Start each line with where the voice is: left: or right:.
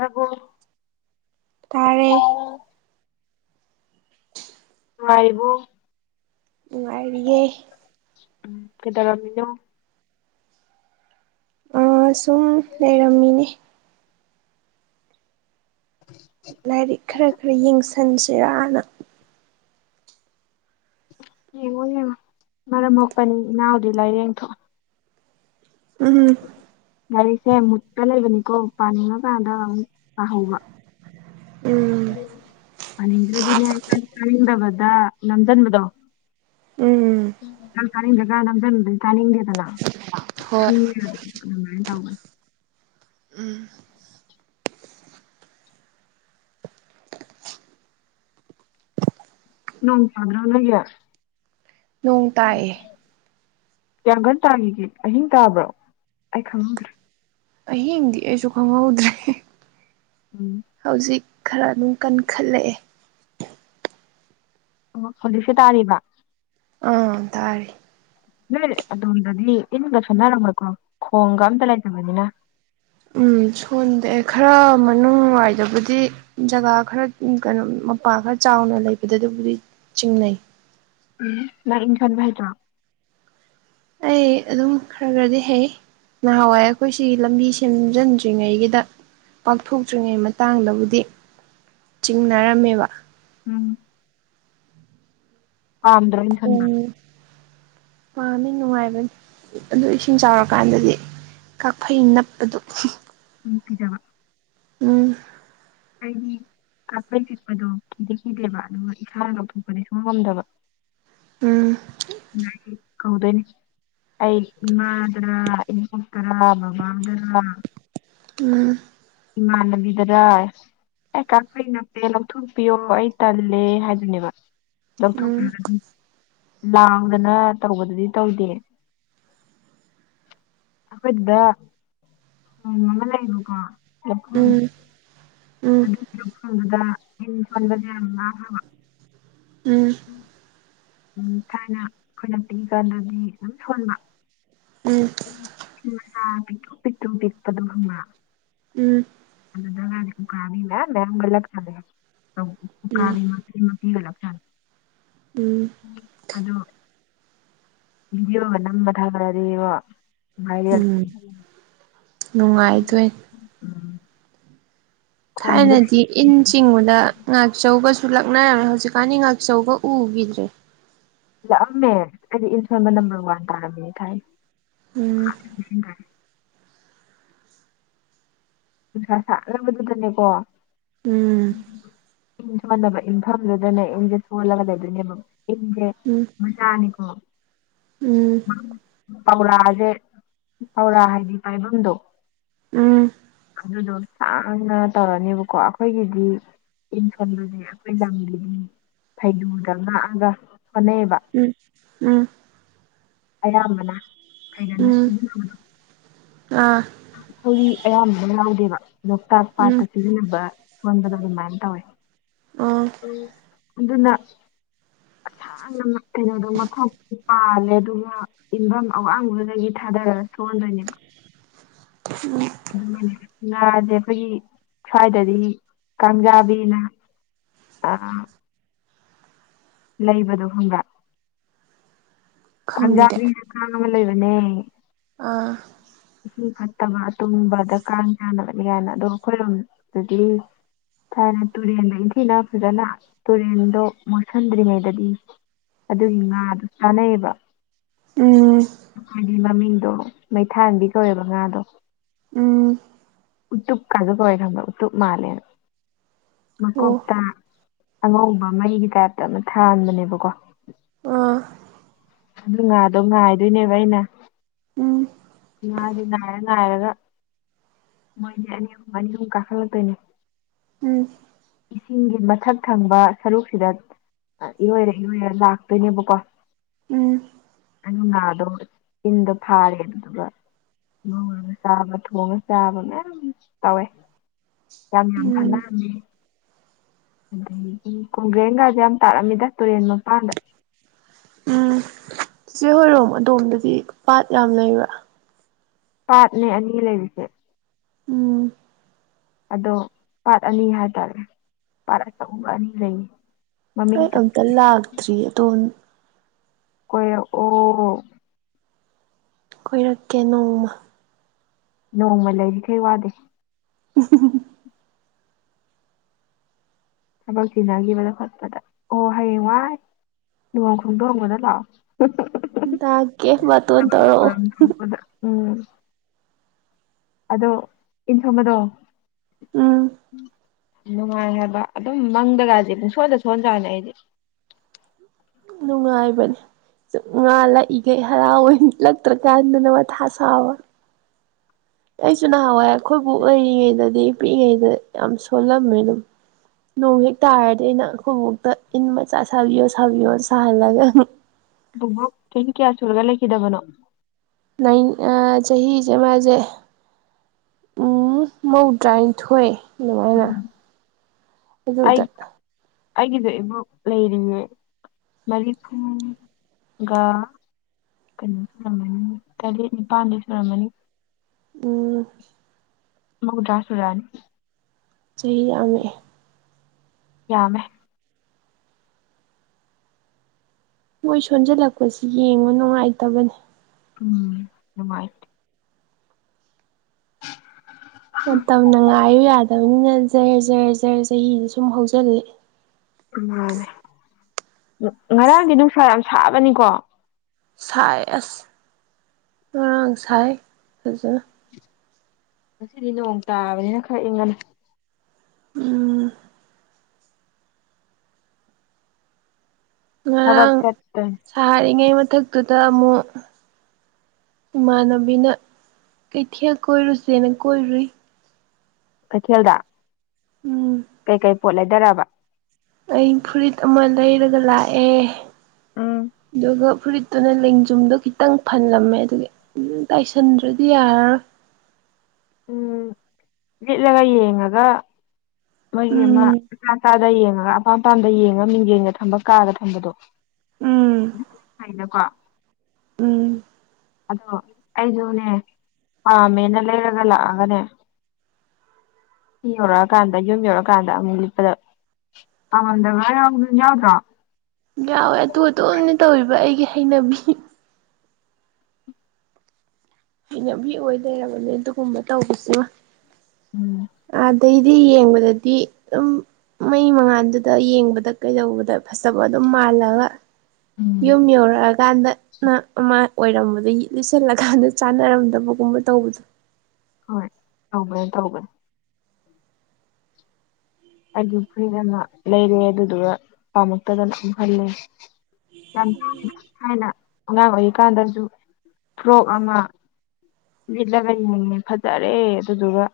left: ꯑꯕꯨꯣ [unintelligible] [inaudible]
right: ꯇꯥꯔꯦ
left: ꯅꯨꯡꯉꯥꯏꯔꯤꯕꯣ
right: ꯅꯨꯡꯉꯥꯏꯔꯤꯌꯦ
left: ꯎꯝ ꯀꯗꯒꯃꯤꯅ
right: ꯁꯨꯝ ꯂꯩꯔꯝꯃꯤꯅꯦ ꯂꯥꯏꯔꯤꯛ ꯈꯔ ꯈꯔ ꯌꯦꯡꯁꯟꯁꯦꯔꯅ
left: ꯌꯦꯉ ꯌꯦꯉ ꯃꯔꯝ ꯍꯛꯄꯅꯤ ꯏ ꯅꯅꯥꯎꯗꯤꯂ ꯌꯦꯡꯇꯣ
right: ꯎꯝ ꯎꯝ [unintelligible] [inaudible]
left: ꯒꯥꯔꯤꯁꯦ ꯃꯨꯠꯀ ꯂꯩꯕꯅꯤꯀꯣ ꯄꯥꯅꯤꯡꯉꯀꯥꯟꯗ ꯑꯃꯨꯛ ꯄꯥꯍꯧꯕ
right: ꯎꯝ
left: ꯄꯥꯅꯤꯡꯗ꯭ꯔꯗꯤꯅꯦ ꯆꯥꯅꯤꯡꯗꯕꯗ ꯅꯝꯁꯤꯟꯕꯗꯣ
right: ꯎꯝ
left: ꯈ ꯇꯥꯅꯤꯡꯗ꯭ꯔꯦ ꯈ ꯅꯝꯊꯟꯗꯗꯤ ꯆꯥꯅꯤꯡꯗꯦꯗꯅꯅꯤꯡ
right: ꯍꯣꯏ
left: ꯑꯗꯨꯃꯥꯏꯅ ꯇꯧꯕꯅꯤ
right: ꯎꯝ [unintelligible] [inaudible]
left: ꯅꯣꯡ ꯆꯨꯗꯔꯣ ꯅꯣꯏꯒꯤ
right: ꯅꯣꯡ ꯇꯥꯏꯌꯦ
left: ꯌꯥꯌꯥꯡꯈꯟ ꯇꯥꯒꯤ ꯑꯍꯤꯡ ꯇꯥꯕ꯭ꯔꯣ ꯑꯩ ꯈꯪꯍꯗ꯭ꯔꯦ
right: ꯑꯍꯤꯡꯗꯤ ꯑꯩꯁꯨ ꯈꯪꯍꯧꯗ꯭ꯔꯦ
left: ꯎꯝ [unintelligible] [inaudible]
right: ꯍꯧꯖꯤꯛ ꯈꯔ ꯑꯗꯨꯝ ꯀꯟꯈꯠꯂꯛꯑꯦ
left: ꯑꯣ ꯍꯧꯖꯤꯛꯁꯦ ꯇꯥꯔꯤꯕ [inaudible]
right: ꯑꯥ ꯇꯥꯔꯔꯤ [inaudible]
left: ꯅꯣꯏ ꯑꯗꯣꯝꯗꯗꯤ ꯏꯟꯒ ꯁꯥꯟꯅꯔꯝꯃꯣꯏꯀꯣ ꯈꯣꯡꯒ ꯑꯝꯇ ꯂꯩꯇꯕꯅꯤꯅ
right: ꯎꯝ ꯁꯣꯟꯗꯑꯦ ꯈꯔ ꯃꯅꯨꯡꯋꯥꯏꯗꯕꯨꯗꯤ ꯖꯒꯥ ꯈꯔ ꯀꯩꯅꯣ ꯃꯄꯥ ꯈꯔ ꯆꯥꯎꯅ ꯂꯩꯕꯗ ꯑꯗꯨꯕꯨꯗꯤ ꯆꯤꯡꯅꯩ
left: ꯎꯝ ꯃꯥ ꯏꯟ ꯁꫭꯟꯕ ꯍꯩꯇ꯭ꯔꫭ
right: ꯑꯩ ꯑꯗꯨꯝ ꯈꯔ ꯈꯔꯗꯤ ꯍꯩ ꯅꯍꯥꯟꯋꯥꯏ ꯑꯩꯈꯣꯏꯁꯤ ꯂꯝꯕꯤ ꯁꯦꯝꯖꯤꯟꯗ꯭ꯔꯤꯉꯩꯒꯤꯗ ꯄꯥꯛꯊꯣꯛꯇ꯭ꯔꯤꯉꯩ ꯃꯇꯥꯡꯗꯕꯨꯗꯤ ꯆꯤꯡꯅꯔꯝꯃꯦꯕ
left: ꯎꯝ ꯄꯥꯝꯗ꯭ꯔ ꯑꯩꯅ ꯈꯟꯕ
right: ꯎꯝ [unintelligible] ꯄꯥꯝꯃꯤ ꯅꯨꯡꯉꯥꯏꯕꯅꯤ ꯑꯗꯨ ꯏꯁꯤꯡ ꯆꯥꯎꯔꯀꯥꯟꯗꯗꯤ ꯀꯥꯛꯐꯩ ꯅꯞꯄꯗꯣ
left: ꯎꯝ ꯀꯤꯖꯕ
right: ꯎꯝ
left: ꯑꯩꯗꯤ ꯀꯥꯐꯩ ꯆꯠꯄꯗꯣ ꯀꯤꯗꯤꯦ ꯀꯤꯗꯦꯕ ꯑꯗꯨꯒ ꯏꯁꯥꯅ ꯉꯥꯊꯣꯛꯄꯗꯤ ꯁꯨꯡ ꯉꯝꯗꯕ
right: ꯎꯝ
left: [inaudible] ꯎꯝ [unintelligible] [inaudible] ꯀꯧꯗꯣꯏꯅꯦ ꯑꯩ ꯏꯃꯥꯗꯔꯥ ꯏꯉꯇꯔꯥ ꯕꯕꯥꯗꯔꯥ [inaudible]
right: ꯎ [inaudible]
left: ꯏꯃꯥꯟꯅꯕꯤꯗꯔ ꯑꯩ ꯀꯈꯩ ꯅꯠꯇꯦ ꯂꯧꯊꯣꯛꯄꯤꯌꯣ ꯑꯩ ꯇꯜꯂꯦ ꯍꯥꯏꯗꯨꯅꯦꯕ
right: ꯎꯝ
left: ꯂꯧꯊꯣꯛꯈ꯭ꯔ ꯑꯗꯨ ꯂꯥꯡꯗꯅ ꯇꯧꯕꯗꯨꯗꯤ ꯇꯧꯗꯦ ꯑꯩꯈꯣꯏꯗꯨꯗ ꯎ ꯑꯃ ꯂꯩꯕꯀꯣ
right: ꯎꯝ
left: [inaudible]
right: ꯎꯝ
left: ꯑꯗꯨꯒꯤꯔ ꯁꯣꯟꯕꯗ ꯏꯟ ꯁꯣꯟꯕꯁ ꯌꯥꯝ ꯋꯥ ꯍꯥꯏꯕ [inaudible] ꯎꯝ [unintelligible] [inaudible] ꯎꯝ ꯊꯥꯏꯅ ꯑꯩꯈꯣꯏꯅ ꯄꯤꯛꯏ ꯀꯥꯟꯗꯗꯤ ꯑꯗꯨꯝ ꯁꯣꯟꯕ ꯎ ꯄꯤꯛꯇꯨꯝ ꯄꯤꯛꯇꯨꯝ ꯄꯤꯛꯄꯗꯣ ꯍꯪꯕ [inaudible]
right: ꯎꯝ
left: ꯑꯗꯨꯗ ꯒꯥꯗꯤ ꯎꯀꯥꯕꯤ ꯃꯌꯥꯝ ꯃꯌꯥꯝꯒ ꯂꯛ ꯖꯥꯠꯅꯤ ꯑꯆꯧꯕ
right: ꯎꯝ
left: ꯎꯀꯥꯕꯤ
right: ꯎꯝ
left: ꯏ ꯃꯄꯤꯒ ꯂꯛꯆꯥꯅꯤ
right: ꯎꯝ
left: ꯑꯗꯣ ꯚꯤꯗꯤꯌꯣꯒ ꯅꯝꯕ ꯊꯥꯒꯠꯂꯗꯤꯕꯣ ꯚꯥꯏꯔꯦꯜ
right: ꯎꯝ
left: ꯆꯠꯅꯤ
right: ꯅꯨꯡꯉꯥꯏꯗꯣꯏ
left: ꯎꯝ ꯈꯣꯡꯗꯣ
right: ꯊꯥꯏꯅꯗꯤ ꯏꯟ ꯆꯤꯡꯕꯗ ꯉꯥꯛꯆꯧꯒꯁꯨ ꯂꯛꯅꯔꯝꯃꯦ ꯍꯧꯖꯤꯛꯀꯥꯟꯗꯤ ꯉꯥꯛꯆꯧꯒ ꯎꯒꯤꯗ꯭ꯔꯦ
left: ꯂꯛꯑꯝꯃꯦ ꯑꯩꯗꯤ ꯏꯁꯟꯁꯣꯟꯕ ꯅꯝꯕꯔ ꯋꯥꯟ ꯇꯥꯔꯝꯃꯤꯅꯤ ꯊꯥꯏꯅ
right: ꯎꯝ
left: [unintelligible] ꯅꯨꯡꯁꯥ ꯁꯥꯒ꯭ꯔꯕꯗꯨꯗꯅꯦꯀꯣ
right: ꯎꯝ
left: ꯏꯟꯁꯣꯟꯅꯕ ꯏꯟꯐꯝꯗꯨꯗꯅꯦ ꯏꯪꯁꯦ ꯁꯣꯜꯂꯒ ꯂꯩꯗꯣꯏꯅꯦꯕ ꯏꯟꯁꯦ
right: ꯎꯝ
left: ꯃꯆꯥꯥꯅꯤꯀꯣ
right: ꯎꯝ
left: ꯄꯧꯔꯥꯁꯦ ꯄꯧꯔꯥ ꯍꯥꯏꯗꯤ ꯄꯥꯏꯕꯝꯗꯣ
right: ꯎꯝ
left: ꯑꯗꯨꯗꯣ ꯁꯥꯡꯅ ꯇꯧꯔꯅꯤꯕꯀꯣ ꯑꯩꯈꯣꯏꯒꯤꯗꯤ ꯏꯟ ꯁꯣꯟꯕꯁꯦ ꯑꯩꯈꯣꯏ ꯂꯝꯒꯤꯗꯤ ꯐꯩꯔꯨꯗ ꯉꯥꯛꯑꯒ ꯁꯣꯟꯅꯩꯑꯕ
right: ꯎꯝ ꯎꯝ
left: ꯑꯌꯥꯝꯕꯅ ꯐꯩꯒꯟꯅ
right: ꯎꯝ
left: ꯁꯤꯖꯤꯟꯅꯕꯗꯣ
right: ꯑꯥ
left: ꯊꯧꯔꯤ ꯑꯌꯥꯝꯕꯅ ꯌꯥꯎꯗꯦꯕ ꯂꯣꯛꯇꯥꯛ ꯄꯥꯠꯇ
right: ꯎꯝ
left: ꯁꯤꯖꯤꯟꯅꯕ ꯁꯣꯟꯕꯗꯣ ꯑꯗꯨꯃꯥꯏꯅ ꯇꯧꯋꯦ
right: ꯑꯣ
left: ꯎꯝ ꯑꯗꯨꯅ ꯑꯁꯥꯡ ꯑꯥ ꯀꯩꯅꯣꯗꯣ ꯃꯈꯣꯛ ꯄꯥꯜꯂꯦ ꯑꯗꯨꯒ ꯏꯐꯝ ꯑꯋꯥꯡꯕꯗꯨꯗꯒꯤ ꯊꯥꯗꯔꯒ ꯁꯣꯟꯗꯣꯏꯅꯦꯕ ꯑꯗꯨꯒꯅꯦ ꯉꯥꯁꯦ ꯑꯩꯈꯣꯏꯒꯤ ꯁ꯭ꯋꯥꯏꯗꯗꯤ ꯀꯥꯡꯖꯥꯕꯤꯅ ꯑꯥ ꯂꯩꯕꯗꯣ ꯈꯪꯕ꯭ꯔꯥ
right: ꯈꯪꯗꯦ
left: ꯀꯥꯡꯖꯥꯕꯤꯅ ꯀꯥꯡ ꯑꯃ ꯂꯩꯕꯅꯦ
right: ꯑꯥ
left: ꯏꯁꯤꯡ ꯐꯠꯇꯕ ꯇꯨꯝꯕꯗ ꯀꯥꯡ ꯆꯥꯅꯕꯅꯤ ꯀꯥꯏꯅ ꯑꯗꯣ ꯑꯩꯈꯣꯏꯔꯣꯝ ꯑꯗꯨꯗꯤ ꯊꯥꯏꯅ ꯇꯨꯔꯦꯟꯗ ꯏꯟꯊꯤꯅ ꯐꯖꯅ ꯇꯨꯔꯦꯟꯗꯣ ꯃꯣꯠꯁꯤꯟꯗ꯭ꯔꯤꯉꯩꯗꯗꯤ ꯑꯗꯨꯒꯤ ꯉꯥꯗꯨ ꯆꯥꯅꯩꯑꯕ
right: ꯎꯝ
left: ꯍꯥꯏꯗꯤ ꯃꯃꯤꯡꯗꯣ ꯃꯩꯊꯥꯟꯕꯤ ꯀꯧꯋꯦꯕ ꯉꯥꯗꯣ
right: ꯎꯝ
left: ꯎꯠꯇꯨꯞ ꯀꯗꯀꯔꯝꯕ ꯎꯠꯇ ꯃꯥꯂꯅ
right: ꯑꯣ
left: ꯃꯥꯀꯠꯇ ꯑꯉꯧꯕ ꯃꯩꯒꯤ ꯇꯥꯏꯞꯇ ꯑꯃ ꯊꯥꯍꯟꯥꯟꯕꯅꯦꯕꯀꯣ
right: ꯑꯥ
left: ꯑꯗꯨ ꯉꯥꯗꯣ ꯉꯥꯏꯗꯣꯏꯅꯦꯕ ꯑꯩꯅ
right: ꯎꯝ
left: ꯉꯥꯗꯤ ꯅꯥꯏꯔ ꯅꯥꯏꯔꯒ ꯃꯣꯏꯖꯦ ꯑꯅꯤꯍꯨꯝ ꯑꯅꯤꯍꯨꯝ ꯀꯥꯈꯠꯂꯛꯇꯣꯏꯅꯦ
right: ꯎꯝ
left: ꯏꯁꯤꯡꯒꯤ ꯃꯊꯛ ꯊꯪꯕ ꯁꯔꯨꯛꯁꯤꯗ ꯏꯔꯣꯏꯔ ꯏꯔꯣꯏꯔ ꯂꯥꯛꯇꯣꯏꯅꯦꯕꯀꯣ
right: ꯎꯝ
left: ꯑꯩꯅ ꯉꯥꯗꯣ ꯏꯟꯗ ꯐꯥꯔꯦ ꯑꯗꯨꯗꯨꯒ ꯉꯧꯔꯒ ꯆꯥꯕ ꯊꯣꯡꯉꯦ ꯆꯥꯕ ꯃꯌꯥꯝ ꯇꯧꯋꯦ ꯌꯥꯝ ꯌꯥꯝ
right: ꯎꯝ
left: ꯐꯥꯅꯔꯝꯃꯦ ꯑꯗꯒꯤ ꯀꯣꯡꯒ꯭ꯔꯦꯡꯒꯁꯦ ꯌꯥꯝ ꯇꯥꯔꯝꯃꯤꯗ ꯇꯨꯔꯦꯟ ꯃꯄꯥꯟꯗ
right: ꯎꯝ ꯆꯤꯆꯦ ꯍꯣꯏꯔꯣꯝ ꯑꯗꯣꯝꯗꯗꯤ ꯄꯥꯠ ꯌꯥꯝ ꯂꯩꯕ꯭ꯔꯥ
left: ꯄꯥꯠꯅꯦ ꯑꯅꯤ ꯂꯩꯔꯤꯁꯦ
right: ꯎꯝ
left: ꯑꯗꯣ ꯄꯥꯠ ꯑꯅꯤ ꯍꯥꯏꯇꯥꯔꯦ ꯄꯥꯠ ꯑꯆꯧꯕ ꯑꯅꯤ ꯂꯩꯌꯦ ꯃꯃꯤꯡ
right: ꯑꯩ ꯑꯝꯇ ꯂꯥꯛꯇ꯭ꯔꯤ ꯑꯗꯣꯝ
left: ꯀꯈꯣꯏ ꯑꯣ
right: ꯀꯣꯏꯔꯛꯀꯦ ꯅꯣꯡꯃ
left: ꯅꯣꯡꯃ ꯂꯩꯔꯤ ꯀꯩ ꯋꯥꯗꯦ
right: ꯎ
left: ꯊꯕꯛ ꯆꯤꯟꯅꯈꯤꯕꯗ ꯈꯣꯠꯄꯗ ꯑꯣ ꯍꯌꯦꯡ ꯋꯥꯏ ꯂꯨꯍꯣꯡ ꯈꯣꯡꯗꯣꯡꯕꯗ ꯂꯥꯛꯑꯣ
right: ꯂꯥꯛꯀꯦ ꯕꯥꯇꯣꯟ
left: ꯊꯕꯛ ꯊꯧꯔꯝ
right: ꯇꯧꯔꯛꯑꯣ
left: ꯊꯣꯛꯄꯗ ꯎꯝ ꯑꯗꯣ ꯏꯟ ꯁꯣꯟꯕꯗꯣ
right: ꯎꯝ
left: ꯅꯨꯡꯉꯥꯏ ꯍꯥꯏꯕ ꯑꯗꯨꯝ ꯃꯪꯗꯒꯁꯦ ꯄꯨꯡꯁꯣꯟꯗ ꯁꯣꯟꯍꯖ꯭ꯔꯅꯦ ꯑꯩꯗꯤ
right: ꯅꯨꯡꯉꯥꯏꯕꯅꯤ ꯁ ꯉꯥ ꯂꯛꯏꯈꯩ ꯍꯔꯥꯎꯋꯦ ꯂꯛꯇ꯭ꯔꯀꯥꯟꯗꯅ ꯃꯥꯊꯥ ꯁꯥꯕ
left: [inaudible]
right: ꯑꯩꯁꯨ ꯅꯍꯥꯟꯋꯥꯏ ꯑꯩꯈꯣꯏꯕꯣꯛ ꯂꯩꯔꯤꯉꯩꯗꯗꯤ ꯄꯤꯛꯏꯉꯩꯗ ꯌꯥꯝ ꯁꯣꯜꯂꯝꯃꯦ ꯑꯗꯨꯝ ꯅꯣꯡ ꯍꯦꯛ ꯇꯥꯔꯗꯤ ꯑꯩꯅ ꯑꯩꯈꯣꯏ ꯕꯣꯜꯇ ꯏꯟ ꯃꯆꯥ ꯁꯥꯕꯤꯌꯣ ꯁꯥꯕꯤꯌꯣ ꯁꯥꯍꯜꯂꯒ
left: ꯕꯨꯕꯣꯛ ꯆꯍꯤ ꯀꯌꯥ ꯁꯨꯔꯒ ꯂꯩꯈꯤꯗꯕꯅꯣ
right: ꯂꯩ ꯆꯍꯤꯁꯦ ꯃꯥꯁꯦ ꯎꯝ ꯃꯧꯗ꯭ꯔꯥꯅꯤꯊꯣꯏ ꯑꯗꯨꯃꯥꯏꯅ
left: ꯎꯝ
right: ꯑꯗꯨꯗ
left: ꯑꯩꯒꯤꯗ ꯏꯕꯨ ꯂꯩꯔꯤꯉꯦ ꯃꯔꯤ ꯐꯨꯒ ꯀꯩꯅꯣ ꯁꯨꯔꯝꯃꯅꯤ ꯇꯔꯦꯠ ꯅꯤꯄꯥꯟꯗ ꯁꯨꯔꯝꯃꯅꯤ
right: ꯎꯝ
left: ꯃꯨꯗ꯭ꯔꯁꯨꯨꯔꯥꯅꯤ
right: ꯆꯍꯤ ꯌꯥꯝꯃꯛꯑꯦ
left: ꯌꯥꯝꯃꯦ
right: ꯃꯣꯏ ꯁꯣꯟꯖꯜꯂꯛꯄꯁꯤ ꯌꯦꯡꯕ ꯅꯨꯡꯉꯥꯏꯇꯕꯅꯦ
left: ꯎꯝ ꯅꯨꯡꯉꯥꯏꯇꯦ
right: ꯃꯇꯝꯅ ꯉꯥꯏꯌꯨ ꯌꯥꯗꯕꯅꯤꯅ ꯖꯔ ꯖꯔ ꯖꯔꯦ ꯆꯍꯤꯗꯤ ꯁꯨꯝ ꯍꯧꯖꯤꯜꯂꯤ
left: ꯃꯥꯅꯦ ꯉꯔꯥꯡꯗꯤ ꯅꯨꯡꯁꯥ ꯌꯥꯝ ꯁꯥꯕꯅꯤꯀꯣ
right: ꯁꯥꯏ ꯑꯁ ꯉꯥꯡꯔꯥꯡ ꯁꯥꯏ ꯐꯖꯅ
left: ꯉꯁꯤꯗꯤ ꯅꯣꯡ ꯇꯥꯕꯅꯤꯅ ꯈꯔ ꯏꯪꯒꯅꯤ
right: ꯎꯝ
left: ꯊꯕꯛ
right: ꯉꯔꯥꯡ
left: ꯆꯠꯇꯣꯏꯅꯤ
right: ꯁꯥꯔꯤꯉꯩ ꯃꯊꯛꯇꯨꯗ ꯑꯃꯨꯛ ꯏꯃꯥꯟꯅꯕꯤꯅ ꯀꯩꯊꯦꯜ ꯀꯣꯏꯔꯨꯁꯦꯅ ꯀꯣꯏꯔꯨꯏ
left: ꯀꯩꯊꯦꯜꯗ
right: ꯎꯝ
left: ꯀꯩꯀꯩ ꯄꯣꯠ ꯂꯩꯗꯔꯛꯑꯕ
right: ꯑꯩ ꯐꯨꯔꯤꯠ ꯑꯃ ꯂꯩꯔꯒ ꯂꯥꯛꯑꯦ
left: ꯎꯝ
right: ꯑꯗꯨꯒ ꯐꯨꯔꯤꯠ ꯑꯗꯨꯅ ꯂꯦꯡꯖꯨꯝꯗꯣ ꯈꯤꯇꯪ ꯐꯜꯂꯝꯃꯦ ꯑꯗꯨꯒꯤ ꯇꯥꯏꯁꯟꯗ꯭ꯔꯗꯤ ꯌꯥꯔꯔꯣꯏ
left: ꯎꯝ ꯂꯤꯠꯂꯒ ꯌꯦꯡꯉꯒ ꯃꯣꯏꯒꯤ ꯑꯃ
right: ꯎꯝ
left: ꯑꯆꯥ ꯑꯗ ꯌꯦꯡꯉꯒ ꯑꯄꯥꯝ ꯑꯄꯥꯝꯗ ꯌꯦꯡꯉ ꯃꯤꯡꯖꯡꯒ ꯊꯝꯕ ꯀꯥꯒ ꯊꯝꯕꯗꯣ
right: ꯎꯝ
left: ꯐꯥꯏꯅꯀꯣ
right: ꯎꯝ
left: ꯑꯗꯣ ꯑꯩꯁꯨꯅꯦ ꯄꯥꯝꯃꯦꯅ ꯂꯩꯔꯒ ꯂꯥꯛꯑꯒꯅꯦ ꯁꯤꯌꯥꯎꯔꯥꯒꯥꯝ ꯌꯨꯝ ꯌꯧꯔꯛꯑꯀꯥꯟꯗ ꯑꯃꯨꯛ ꯂꯤꯠꯄꯗ ꯄꯥꯝꯂꯝꯗꯕꯒ ꯌꯥꯎꯗ꯭ꯔꯣ
right: ꯌꯥꯎꯋꯦ ꯑꯗꯨ ꯑꯗꯨꯝ ꯇꯧꯔꯤꯕ ꯑꯩꯒꯤ ꯍꯩꯅꯕꯤ ꯍꯩꯅꯕꯤ ꯑꯣꯏ ꯂꯩꯔꯕꯅꯤ ꯑꯗꯨꯒꯨꯝꯕ ꯇꯧꯕꯁꯤꯃ
left: ꯎꯝ
right: ꯑꯗꯩꯗꯤ ꯌꯦꯡꯕꯗꯗꯤ ꯑꯗꯨꯝ ꯃꯩ ꯃꯉꯥꯜꯗꯨꯗ ꯌꯦꯡꯕꯗ ꯀꯩꯗꯧꯕꯗ ꯐꯖꯕ ꯑꯗꯨꯝ ꯃꯥꯜꯂꯒ
left: ꯎꯝ
right: ꯌꯨꯝ ꯌꯧꯔꯛ ꯀꯥꯟꯗꯅ ꯑꯃꯥ ꯑꯣꯏꯔꯝꯕꯗꯩ ꯂꯤꯁꯜꯂꯀꯥꯟꯗ ꯆꯥꯟꯅꯔꯝꯗꯕꯒꯨꯝꯕ ꯇꯧꯕꯗꯣ
left: ꯍꯣꯏ ꯇꯧꯕꯅꯦ ꯇꯧꯕꯅꯦ ꯑꯗꯨ ꯐꯨꯔꯤꯠ ꯑꯃ ꯂꯩꯔꯦ ꯑꯗꯨꯗꯨꯒ ꯄꯥꯝꯃꯛꯇꯗꯅ ꯑꯃꯨ ꯍꯜꯂꯦ ꯌꯥꯝ ꯍꯥꯏꯅ ꯑꯉꯥꯡ ꯑꯣꯏꯔꯤꯀꯥꯟꯗꯁꯨ ꯐ꯭ꯔꯣꯛ ꯑꯃ ꯂꯤꯠꯂꯒ ꯌꯦꯡꯉꯦ ꯐꯖꯔꯦ ꯑꯗꯨꯗꯨꯒ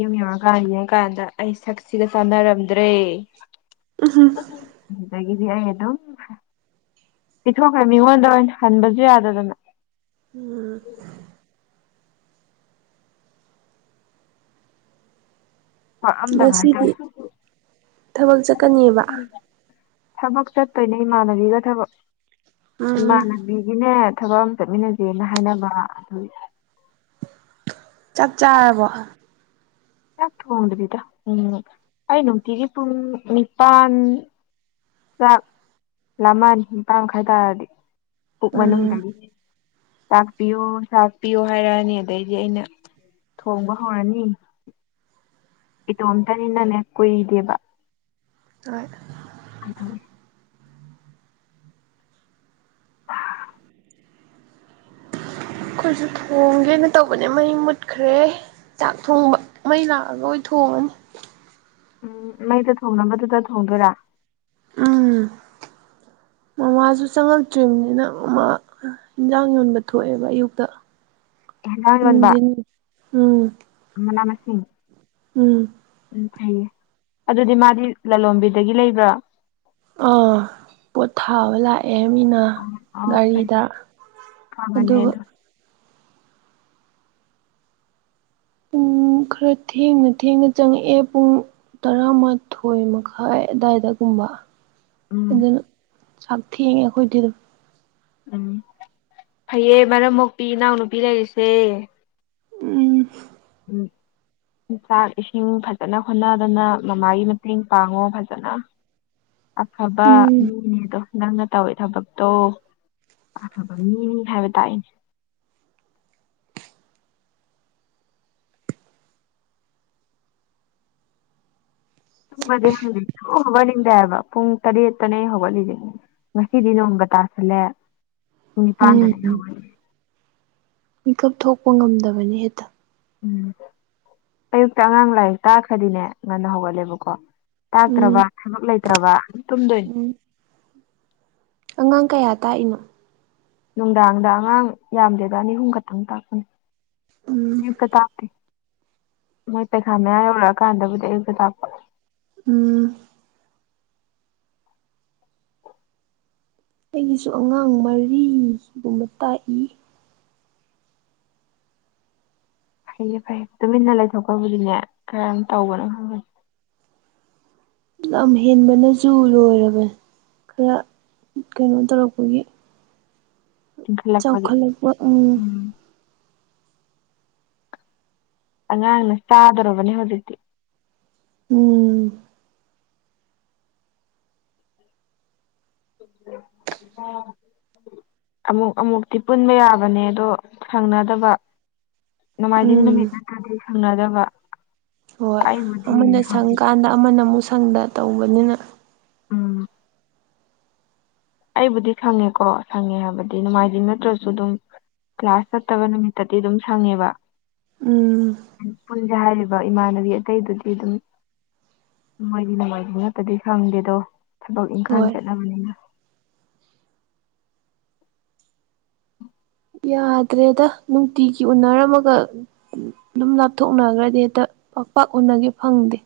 left: ꯌꯨꯝ ꯌꯧꯔꯒ ꯌꯦꯡꯉꯀꯥꯟꯗ ꯑꯩ ꯁꯛꯁꯤꯒ ꯆꯥꯟꯅꯔꯝꯗ꯭ꯔꯦ ꯑꯩꯅ ꯑꯗꯨꯝ ꯄꯤꯊꯣꯛꯈ꯭ꯔꯦ ꯃꯤꯉꯣꯟꯗ ꯑꯣꯏꯅ ꯍꯟꯕꯁꯨ ꯌꯥꯗꯗꯅ
right: ꯎꯝ
left: ꯑꯍꯟꯕꯗ
right: ꯉꯁꯤꯗꯤ ꯊꯕꯛ ꯆꯠꯀꯅꯦꯕ
left: ꯊꯕꯛ ꯆꯠꯇꯣꯏꯅꯦ ꯏꯃꯥꯟꯅꯕꯤꯒ ꯊꯕꯛ
right: ꯎꯝ
left: ꯏꯃꯥꯟꯅꯕꯤ ꯕꯤꯒꯤꯅꯦ ꯊꯕꯛ ꯑꯃ ꯆꯠꯃꯤꯟꯅꯁꯦꯅ ꯍꯥꯏꯅꯕ ꯑꯗꯨ
right: ꯆꯥꯛ ꯆꯥꯔꯕ
left: ꯌꯥ ꯊꯣꯡꯗ꯭ꯔꯤꯗ ꯎꯝ ꯑꯩ ꯅꯨꯡꯇꯤꯒꯤ ꯄꯨꯡ ꯅꯤꯄꯥꯟ ꯆꯥꯛ ꯂꯃꯅꯤ ꯅꯤꯄꯟꯃꯈꯥꯏꯇꯥꯔꯗꯤ ꯄꯨꯛ
right: ꯎꯝ
left: ꯃꯅꯨꯡꯗꯒꯤ ꯆꯥꯛꯄꯤꯌꯣ ꯆꯥꯛꯄꯤꯌꯣ ꯍꯥꯏꯔꯛꯑꯅꯤ ꯑꯗꯩꯗꯤ ꯑꯩꯅ ꯊꯣꯡꯕ ꯍꯧꯔꯅꯤ ꯏꯇꯣꯝꯇꯅꯤꯅꯅꯦ ꯀꯨꯏꯗꯦꯕ
right: ꯍꯣꯏ
left: ꯑꯗꯨ
right: ꯑꯩꯈꯣꯏꯁꯨ ꯊꯣꯡꯒꯦꯅ ꯇꯧꯕꯅꯦ ꯃꯩ ꯃꯨꯠꯈ꯭ꯔꯦ ꯆꯥꯛ ꯊꯣꯡꯕ ꯃꯩ ꯂꯥꯛꯑꯒ ꯑꯣꯏꯅ ꯊꯣꯡꯉꯅꯤ
left: ꯎꯝ ꯃꯩꯗ ꯊꯣꯡꯅꯕꯗꯨꯗ ꯊꯣꯡꯗꯣꯏꯔꯥ [inaudible]
right: ꯎ ꯃꯥꯁꯨ ꯆꯪꯉꯛꯇ꯭ꯔꯤꯕꯅꯤꯅ ꯃꯥ ꯏꯟꯖꯥꯡ ꯌꯣꯟꯕ ꯊꯣꯛꯑꯦꯕ ꯑꯌꯨꯛꯇ
left: ꯍꯦꯟꯖꯥꯡ
right: ꯅꯨꯡꯊꯤꯟ ꯎꯝ
left: ꯃꯥꯅꯦ ꯃꯁꯤꯡ
right: ꯎꯝ
left: ꯎꯝ ꯐꯩꯌꯦ ꯑꯗꯨꯗꯤ ꯃꯥꯗꯤ ꯂꯂꯣꯟꯕꯤꯗꯒꯤ ꯂꯩꯕ꯭ꯔꫭ
right: ꯑꯥ ꯄꯣꯠ ꯊꯥꯕ ꯂꯥꯛꯑꯦ ꯃꯤꯅ
left: ꯑꯣ ꯐꯩ
right: ꯒꯥꯔꯤꯗ
left: ꯐꯩ ꯐꯕꯅꯦ
right: ꯑꯗꯨꯒ
left: ꯑꯗꫭ
right: ꯄꯨꯡ ꯈꯔ ꯊꯦꯡꯅ ꯊꯦꯡꯅ ꯆꯪꯉꯛꯑꯦ ꯄꯨꯡ ꯇꯔꯥꯃꯥꯊꯣꯏ ꯃꯈꯥꯏ ꯑꯗꯥꯏꯗꯒꯨꯝꯕ
left: ꯎꯝ
right: ꯑꯗꯨꯅ ꯆꯥꯛ ꯊꯦꯡꯉꯦ ꯑꯩꯈꯣꯏꯗꯤ ꯑꯗꯨꯝ
left: ꯎꯝ ꯐꯩꯌꯦ ꯃꯔꯝ ꯃꯣꯛꯄꯤ ꯏꯅꯥꯎꯅꯨꯄꯤ ꯂꯩꯔꯤꯁꯦ
right: ꯎꯝ
left: ꯎꯝ ꯆꯥꯛ ꯏꯁꯤꯡ ꯐꯖꯅ ꯍꯣꯠꯅꯗꯅ ꯃꯃꯥꯒꯤ ꯃꯇꯦꯡ ꯄꯥꯡꯉꯣ ꯐꯖꯅ ꯑꯐꯕ
right: ꯎꯝ
left: ꯃꯤꯅꯤꯗꯣ ꯅꯪꯅ ꯇꯧꯔꯤ ꯊꯕꯛꯇꯣ ꯇꯣ ꯑꯐꯕ ꯃꯤꯅꯤ ꯍꯥꯏꯕ ꯇꯥꯏꯅꯦ ꯇꯨꯡꯕꯗꯤ ꯍꯧꯗꯦ ꯍꯧꯒꯠꯅꯤꯡꯗꯦ ꯍꯥꯏꯕ ꯄꯨꯡ ꯇꯔꯦꯠꯇꯅꯦ ꯍꯧꯒꯠꯂꯤꯁꯤ ꯉꯁꯤꯗꯤ ꯅꯣꯡꯒ ꯇꯥꯁꯜꯂꯦ ꯄꯨꯡ ꯅꯤꯄꯥꯟꯗꯅꯦ ꯑꯩꯅ
right: ꯎꯝ
left: ꯍꯧꯒꯠꯂꯦ
right: ꯃꯤꯀꯞ ꯊꯣꯛꯄ ꯉꯝꯗꯕꯅꯤ ꯍꯦꯛꯇ
left: ꯎꯝ ꯑꯌꯨꯛꯇ ꯑꯉꯥꯡ ꯂꯥꯏꯔꯤꯛ ꯇꯥꯈ꯭ꯔꯗꯤꯅꯦ ꯉꯟꯅ ꯍꯧꯒꯠꯂꯦꯕꯀꯣ
right: ꯎꯝ
left: ꯇꯥꯛꯇ꯭ꯔꯕ ꯊꯕꯛ ꯂꯩꯇ꯭ꯔꯕ
right: ꯎꯝ ꯑꯉꯥꯡ ꯀꯌꯥ ꯇꯥꯛꯏꯅꯣ
left: ꯅꯨꯡꯗꯥꯡꯗ ꯑꯉꯥꯡ ꯌꯥꯝꯗ꯭ꯔꯦꯗ ꯑꯅꯤ ꯑꯍꯨꯝ ꯈꯛꯇꯪ ꯇꯥꯛꯄꯅꯤ
right: ꯎꯝ
left: ꯑꯌꯨꯛꯇ ꯇꯥꯛꯇꯦ ꯃꯣꯏ ꯄꯩꯈꯥ ꯃꯌꯥ ꯌꯧꯔꯛꯑꯀꯥꯟꯗꯕꯨꯗꯤ ꯑꯌꯨꯛꯇ ꯇꯥꯛꯄ
right: ꯎꯝ ꯑꯩꯒꯤꯁꯨ ꯑꯉꯥꯡ ꯃꯔꯤꯒꯨꯝꯕ ꯇꯥꯛꯏ
left: ꯐꯩꯌꯦ ꯐꯩꯌꯦ ꯇꯨꯃꯤꯟꯅ ꯂꯩꯊꯣꯛꯗꯕꯤꯗꯅꯦ ꯀꯔꯝ ꯇꯧꯕꯅꯣ ꯈꯪꯕꯅꯤ
right: ꯂꯝ ꯍꯦꯟꯕꯅꯁꯨ ꯂꯣꯏꯔꯕ ꯈꯔ ꯀꯩꯅꯣ ꯇꯧꯔꯛꯄꯒꯤ
left: ꯏꯟꯈꯠꯂꯛꯄꯒꯤ
right: ꯆꯥꯎꯈꯜꯂꯛꯄ ꯎꯝ
left: ꯑꯉꯥꯡꯅ ꯆꯥꯗꯧꯔꯕꯅꯦ ꯍꯧꯖꯤꯛꯇꯤ
right: ꯎꯝ
left: ꯑ ꯑꯃꯨꯛ ꯑꯃꯨꯛꯇꯤ ꯄꯨꯟꯕ ꯌꯥꯕꯅꯦ ꯑꯗꯣ ꯁꯪꯅꯗꯕ ꯅꯣꯡꯃꯥꯏꯖꯤꯡ
right: ꯎꯝ
left: ꯅꯨꯃꯤꯠ ꯅꯠꯇ꯭ꯔꯗꯤ ꯁꯪꯅꯗꯕ
right: ꯍꯣꯏ
left: ꯑꯩꯕꯨꯗꯤ
right: ꯑꯃꯅ
left: ꯍꯧꯖꯤꯛ
right: ꯁꯪꯀꯥꯟꯗ ꯑꯃꯅ ꯑꯃꯨꯛ ꯁꯪꯗ ꯇꯧꯕꯅꯤꯅ
left: ꯎꯝ ꯑꯩꯕꯨꯗꯤ ꯈꯪꯉꯦꯀꯣ ꯁꯪꯉꯦ ꯍꯥꯏꯕꯗꯤ ꯅꯨꯡꯃꯥꯏꯖꯤꯡ ꯅꯠꯇ꯭ꯔꯁꯨ ꯑꯗꯨꯝ ꯀ꯭ꯂꯥꯁ ꯆꯠꯇꯕ ꯅꯨꯃꯤꯠꯇꯗꯤ ꯑꯗꯨꯝ ꯁꯪꯉꯦꯕ
right: ꯎꯝ
left: ꯄꯨꯟꯁꯦ ꯍꯥꯏꯔꯤꯕ ꯏꯃꯥꯟꯅꯕꯤ ꯑꯇꯩꯗꯨꯗꯤ ꯑꯗꯨꯝ ꯃꫭꯏꯗꯤ ꯅꯨꯡꯃꯥꯏꯖꯤꯡ ꯉꯠꯇꯗꯤ ꯁꯪꯗꯦꯗꯣ ꯊꯕꯛ ꯏꯪꯈꯥꯡ
right: ꯍꯣꯏ
left: ꯆꯦꯠꯅꯕꯅꯤꯅ
right: ꯌꯥꯗ꯭ꯔꯦꯗ ꯅꯨꯡꯇꯤꯒꯤ ꯎꯅꯔꯝꯃꯒ ꯑꯗꯨꯝ ꯂꯥꯞꯊꯣꯛꯅꯈꯒ꯭ꯔꯗꯤ ꯍꯦꯛꯇ ꯄꯥꯛ ꯄꯥꯛ ꯎꯅꯒꯦ ꯐꯪꯗꯦ